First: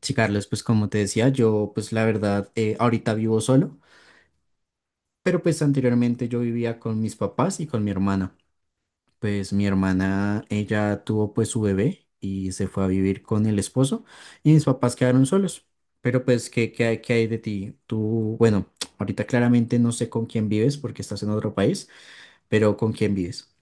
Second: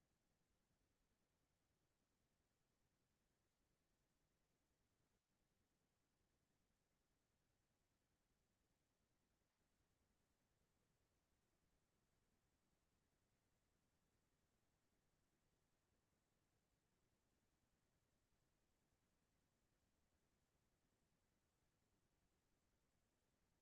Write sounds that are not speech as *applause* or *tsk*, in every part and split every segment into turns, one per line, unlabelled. Sí, Carlos, pues como te decía, yo pues la verdad ahorita vivo solo, pero pues anteriormente yo vivía con mis papás y con mi hermana. Pues mi hermana, ella tuvo pues su bebé y se fue a vivir con el esposo y mis papás quedaron solos. Pero pues, ¿qué hay de ti? Tú, bueno, *tsk* ahorita claramente no sé con quién vives porque estás en otro país, pero ¿con quién vives?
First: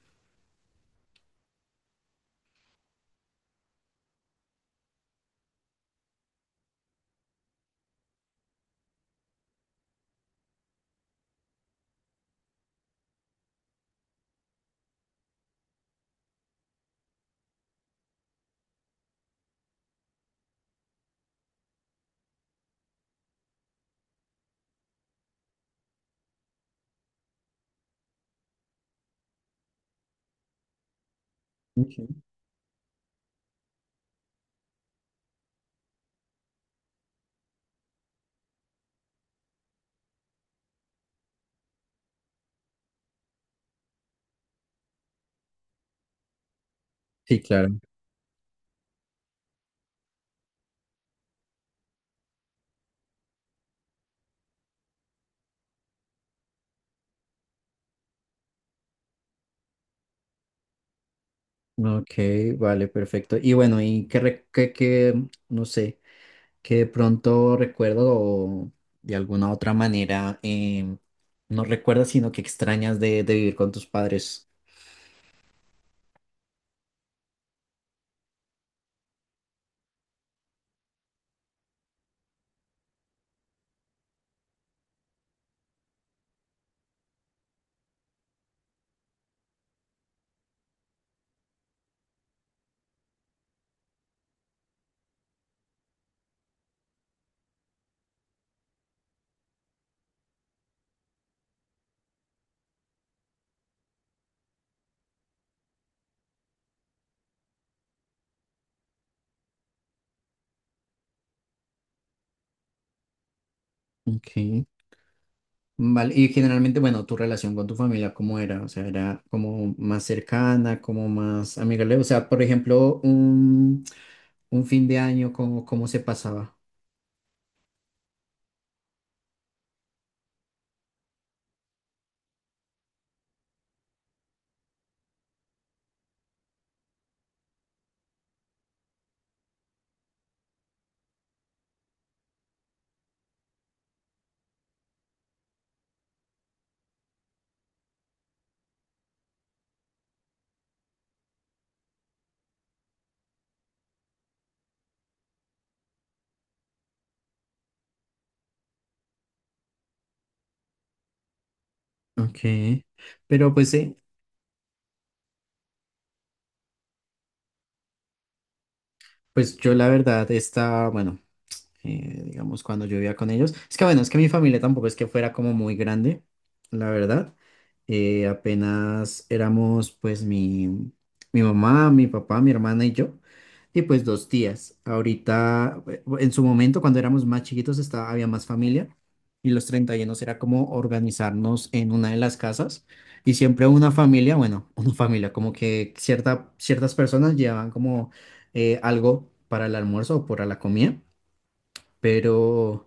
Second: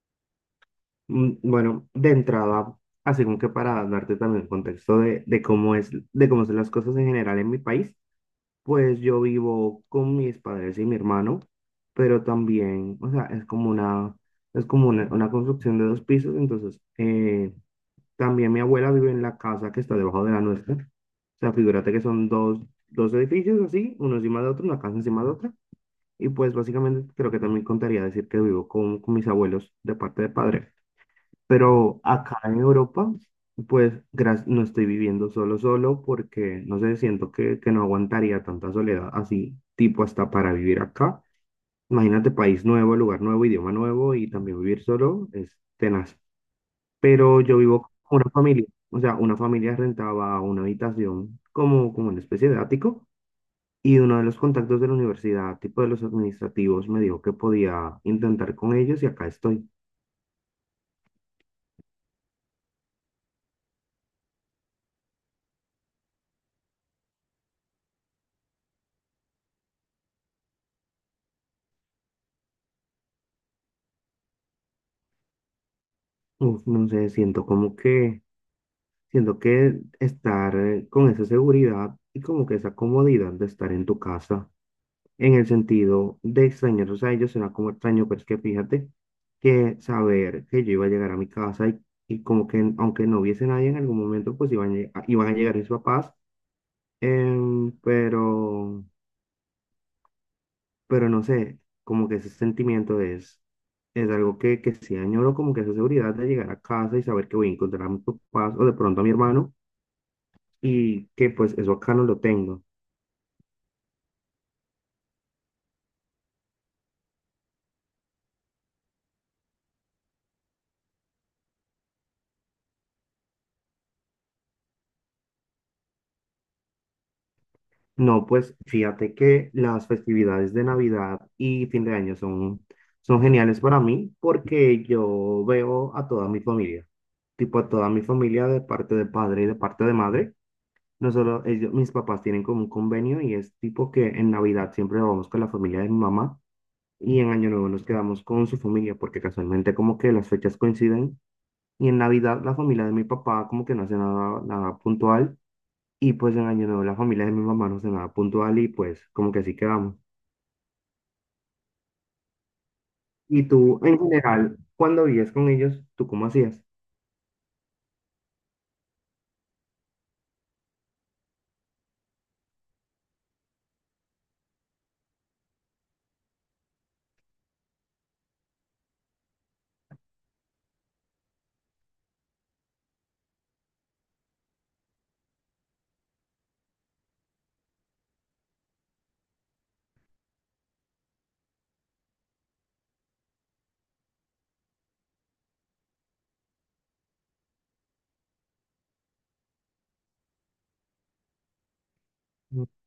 Bueno, de entrada, así como que para darte también el contexto de cómo es, de cómo son las cosas en general en mi país, pues yo vivo con mis padres y mi hermano, pero también, o sea, es como una construcción de dos pisos, entonces, también mi abuela vive en la casa que está debajo de la nuestra, o sea, figúrate que son dos edificios así, uno encima de otro, una casa encima de otra, y pues básicamente creo que también contaría decir que vivo con mis abuelos de parte de padre.
Ok.
Pero acá en Europa, pues no estoy viviendo solo, solo porque, no sé, siento que no aguantaría tanta soledad así, tipo hasta para vivir acá. Imagínate, país nuevo, lugar nuevo, idioma nuevo y también vivir solo es tenaz.
Sí,
Pero yo
claro.
vivo con una familia, o sea, una familia rentaba una habitación como una especie de ático, y uno de los contactos de la universidad, tipo de los administrativos, me dijo que podía intentar con ellos y acá estoy.
Ok, vale, perfecto. Y bueno, ¿y qué, re- qué, qué, no sé? Que de pronto recuerdo o de alguna otra manera, no recuerdas, sino que extrañas de vivir con tus padres.
Uf, no sé, siento como que siento que estar con esa seguridad y como que esa comodidad de estar en tu casa, en el sentido de extrañarlos a ellos, será como extraño, pero es que fíjate que saber que yo iba a llegar a mi casa y como que aunque no hubiese nadie en algún momento, pues iban a llegar mis papás, em, pero, pero no sé, como que ese sentimiento es algo que sí añoro, como que esa seguridad de llegar a casa y saber que voy a encontrar a mis papás o de pronto a mi hermano y que pues eso acá no lo tengo.
Ok. Vale, y generalmente, bueno, tu relación con tu familia, ¿cómo era? O sea, era como más cercana, como más amigable. O sea, por ejemplo, un fin de año, ¿cómo se pasaba?
No, pues fíjate que las festividades de Navidad y fin de año son geniales para mí porque yo veo a toda mi familia, tipo a toda mi familia de parte de padre y de parte de madre. No solo ellos, mis papás tienen como un convenio y es tipo que en Navidad siempre vamos con la familia de mi mamá y en Año Nuevo nos quedamos con su familia porque casualmente como que las fechas coinciden y en Navidad la familia de mi papá como que no hace nada, nada puntual. Y pues en Año Nuevo la familia de mi mamá nos cenaba puntual y pues como que así quedamos.
Ok.
Y
Pero pues
tú,
sí,
en general, cuando vivías con ellos, ¿tú cómo hacías?
pues yo la verdad estaba, bueno. Digamos, cuando yo vivía con ellos. Es que bueno, es que mi familia tampoco es que fuera como muy grande, la verdad. Apenas éramos pues mi mamá, mi papá, mi hermana y yo, y pues dos tías. Ahorita, en su momento, cuando éramos más chiquitos, estaba, había más familia. Y los 31 era como organizarnos en una de las casas. Y siempre una familia, bueno, *laughs* una familia, como que ciertas personas llevaban como algo para el almuerzo o para la comida,
Mm,
pero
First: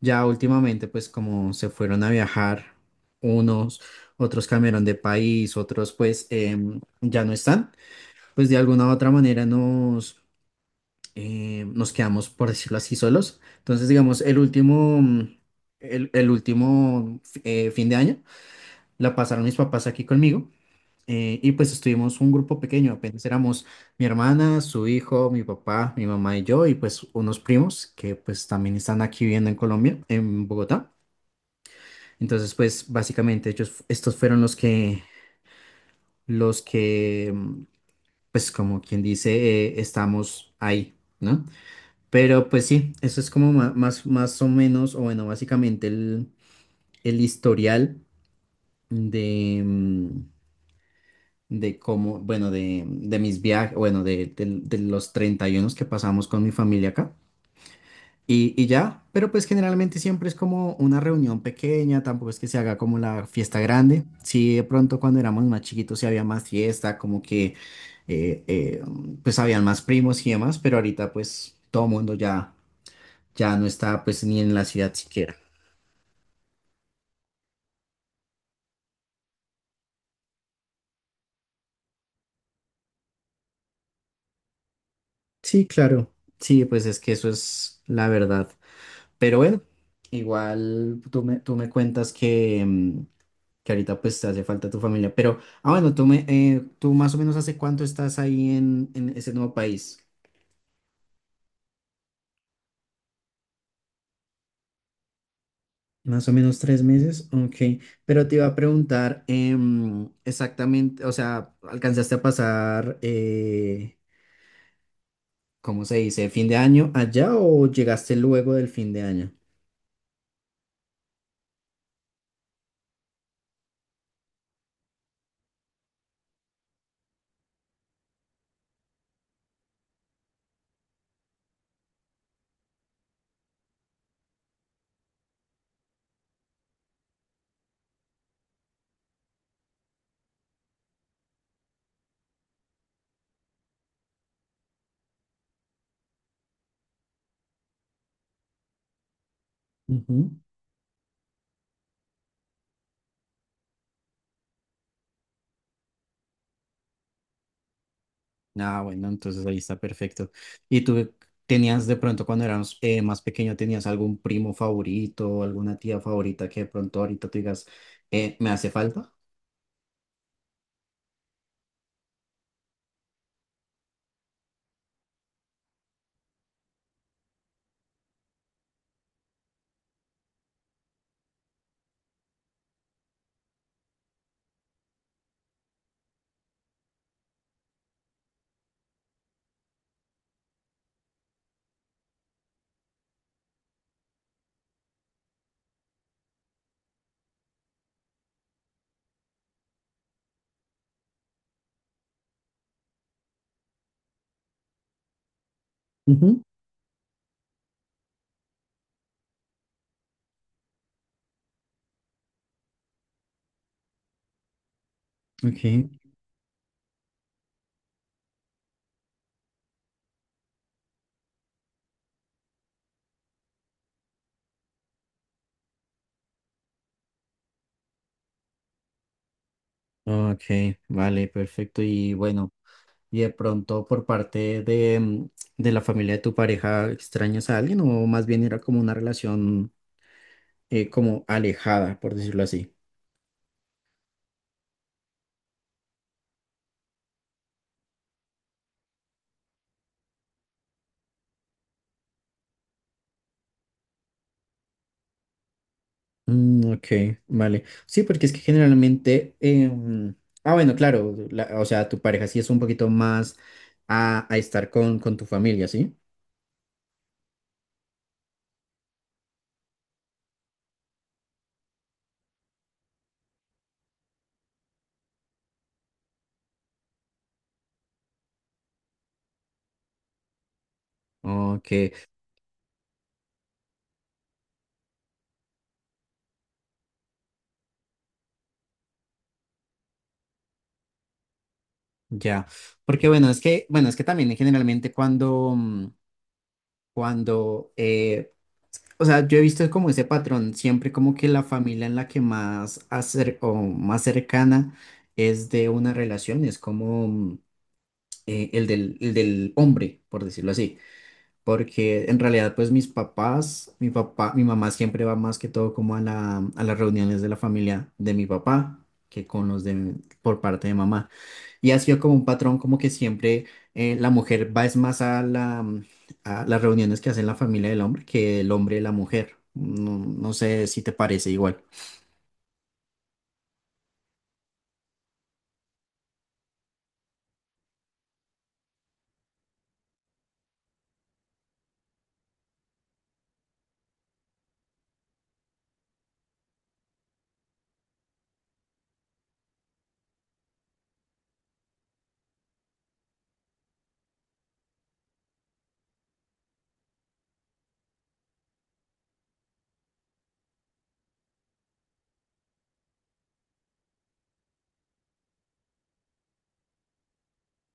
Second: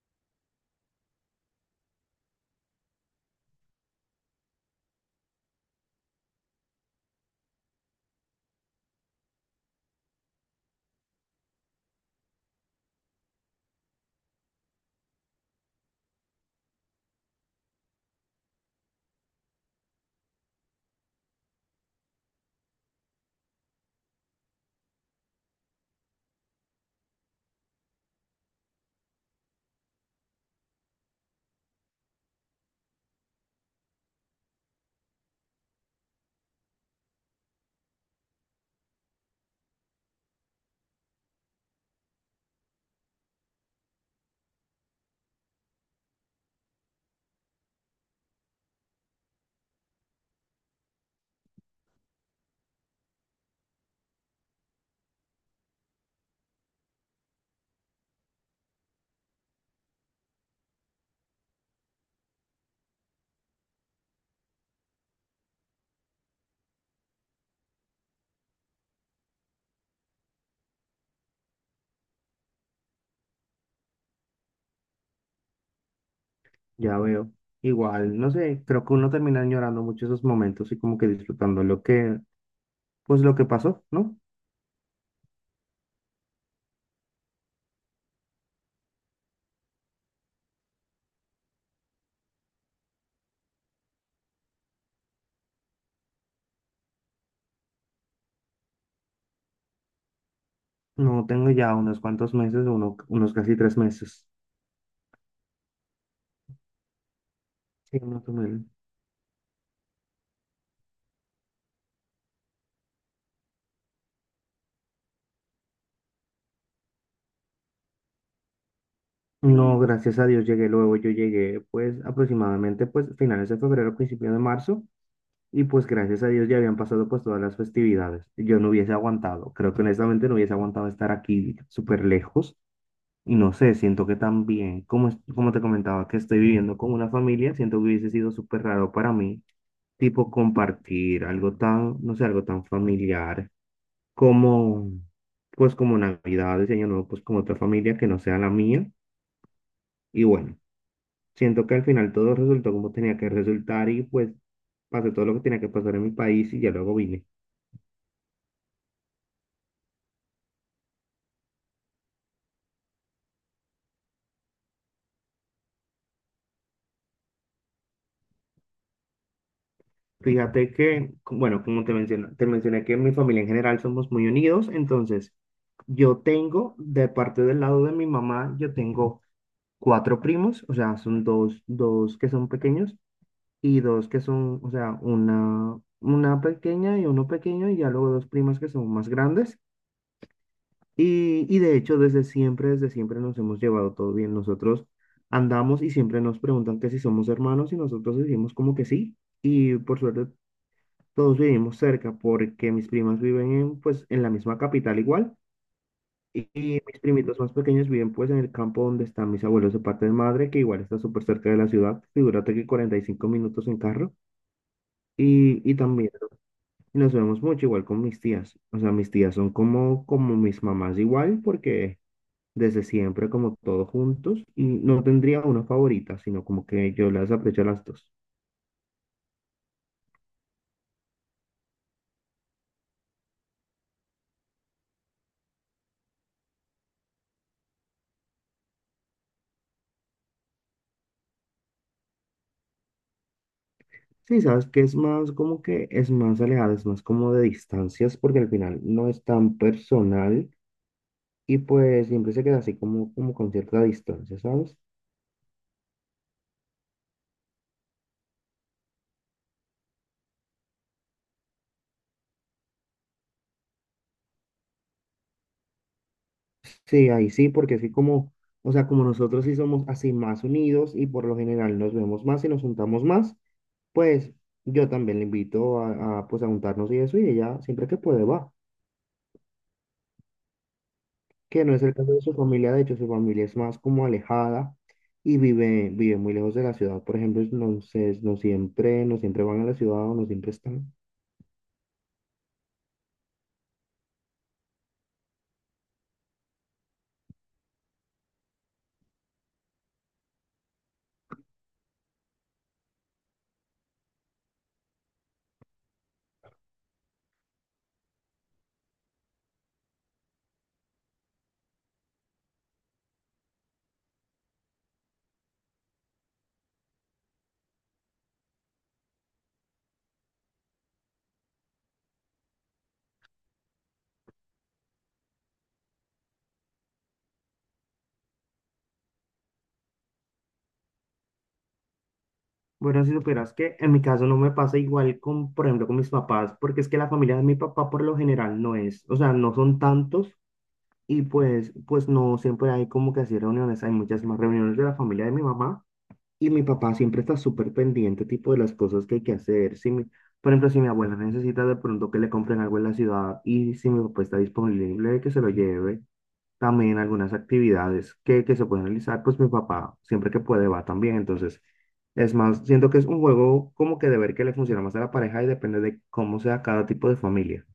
ya últimamente pues como se fueron a viajar unos, otros cambiaron de país, otros pues ya no están, pues de alguna u otra manera nos quedamos, por decirlo así, solos. Entonces digamos, el último fin de año la pasaron mis papás aquí conmigo. Y pues estuvimos un grupo pequeño, apenas éramos mi hermana, su hijo, mi papá, mi mamá y yo, y pues unos primos que pues también están aquí viviendo en Colombia, en Bogotá. Entonces pues básicamente ellos, estos fueron los que, pues como quien dice, estamos ahí, ¿no? Pero pues sí, eso es como más o menos, o bueno, básicamente el historial de de cómo, bueno, de mis viajes, bueno, de los 31 que pasamos con mi familia acá. Y ya, pero pues generalmente siempre es como una reunión pequeña, tampoco es que se haga como la fiesta grande. Sí, de pronto cuando éramos más chiquitos sí había más fiesta, como que eh, eh, pues habían más primos y demás, pero ahorita pues todo mundo ya no está pues ni en la ciudad siquiera.
ya veo. Igual, no sé, creo que uno termina añorando mucho esos momentos y como que disfrutando lo que, pues lo que pasó, ¿no?
Sí, claro. Sí, pues es que eso es la verdad. Pero bueno, igual tú me cuentas que que ahorita pues te hace falta tu familia. Pero, ah, bueno, tú más o menos hace cuánto estás ahí en ese nuevo país.
No tengo ya unos cuantos meses, uno, unos casi tres meses.
Más o menos tres meses, ok.
Sí,
Pero
más o
te iba a
menos.
preguntar, exactamente, o sea, ¿alcanzaste a pasar, ¿cómo se dice, fin de año allá o llegaste luego del fin de año?
No, gracias a Dios llegué luego, yo llegué pues aproximadamente pues finales de febrero, principio de marzo. Y pues gracias a Dios ya habían pasado pues todas las festividades. Yo no hubiese aguantado, creo que honestamente no hubiese aguantado estar aquí súper lejos. Y no sé, siento que también, como, como te comentaba, que estoy viviendo con una familia, siento que hubiese sido súper raro para mí, tipo compartir algo tan, no sé, algo tan familiar como, pues como Navidades, Año Nuevo, pues con otra familia que no sea la mía. Y bueno, siento que al final todo resultó como tenía que resultar y pues pasé todo lo que tenía que pasar en mi país y ya luego vine.
Ah, bueno, entonces ahí está perfecto. ¿Y tú tenías de pronto cuando eras más pequeño, tenías algún primo favorito o alguna tía favorita que de pronto ahorita tú digas, me hace falta?
Fíjate que, bueno, como te mencioné que en mi familia en general somos muy unidos, entonces yo tengo, de parte del lado de mi mamá, yo tengo cuatro primos, o sea, son dos que son pequeños y dos que son, o sea, una pequeña y uno pequeño y ya luego dos primas que son más grandes. Y de hecho, desde siempre nos hemos llevado todo bien. Nosotros andamos y siempre nos preguntan que si somos hermanos y nosotros decimos como que sí. Y por suerte todos vivimos cerca porque mis primas viven en, pues, en la misma capital igual
Ujú.
y mis primitos más pequeños viven pues en el campo donde están mis abuelos de parte de madre, que igual está súper cerca de la ciudad, figúrate que 45 minutos en carro
Ok,
y también nos vemos mucho igual con mis tías, o sea, mis tías son como mis mamás igual porque desde siempre como todos juntos y no tendría una favorita, sino como que yo las aprecio a las dos.
ok, vale, perfecto. Y bueno, ¿y de pronto por parte de de la familia de tu pareja extrañas a alguien o más bien era como una relación como alejada, por decirlo así?
Sí, sabes que es más como que es más alejado, es más como de distancias, porque al final no es tan personal y pues siempre se queda así como con cierta distancia, ¿sabes?
Mm, ok, vale. Sí, porque es que generalmente, ah, bueno, claro, o sea, tu pareja sí es un poquito más a estar con tu familia, ¿sí?
Sí, ahí sí, porque así como, o sea, como nosotros sí somos así más unidos y por lo general nos vemos más y nos juntamos más, pues yo también le invito pues a juntarnos y eso y ella siempre que puede va. Que
Ok,
no es el caso de su familia, de hecho su familia es más como alejada y vive, vive muy lejos de la ciudad, por ejemplo, entonces no siempre, no siempre van a la ciudad o no siempre están.
ya. Porque bueno, es que también generalmente cuando, eh, o sea, yo he visto como ese patrón, siempre como que la familia en la que más o más cercana es de una relación, es como el del hombre, por decirlo así. Porque en realidad pues mis papás, mi papá, mi mamá siempre va más que todo como a a las reuniones de la familia de mi papá que con los de por parte de mamá. Y ha sido como un patrón como que siempre la mujer va es más a a las reuniones que hace la familia del hombre que el hombre y la mujer. No, no sé si te parece igual.
Bueno, si supieras que en mi caso no me pasa igual con, por ejemplo, con mis papás, porque es que la familia de mi papá por lo general no es, o sea, no son tantos y pues no siempre hay como que así reuniones, hay muchas más reuniones de la familia de mi mamá. Y mi papá siempre está súper pendiente, tipo, de las cosas que hay que hacer. Por ejemplo, si mi abuela necesita de pronto que le compren algo en la ciudad y si mi papá está disponible, que se lo lleve. También algunas actividades que se pueden realizar, pues mi papá siempre que puede va también. Entonces, es más, siento que es un juego como que de ver que le funciona más a la pareja y depende de cómo sea cada tipo de familia.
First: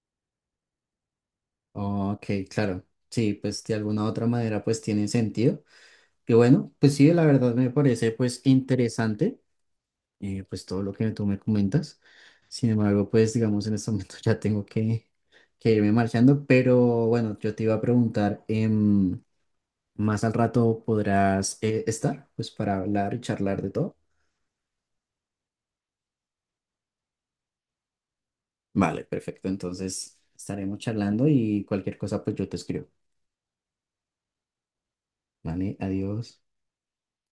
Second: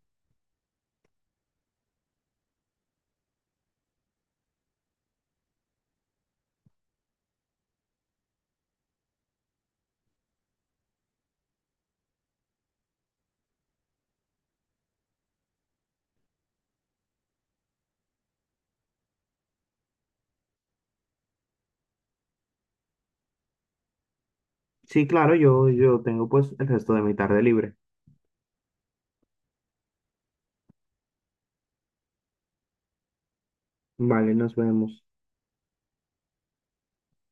Ok, claro. Sí, pues de alguna u otra manera pues tiene sentido. Y bueno, pues sí, la verdad me parece pues interesante. Pues todo lo que tú me comentas. Sin embargo, pues digamos en este momento *laughs* ya tengo que irme marchando, pero bueno, yo te iba a preguntar, más al rato podrás estar, pues para hablar y charlar de todo.
Sí, claro, yo tengo pues el resto de mi tarde libre.
Vale, perfecto. Entonces estaremos charlando y cualquier cosa, pues yo te escribo.
Vale, nos vemos.
Vale, adiós.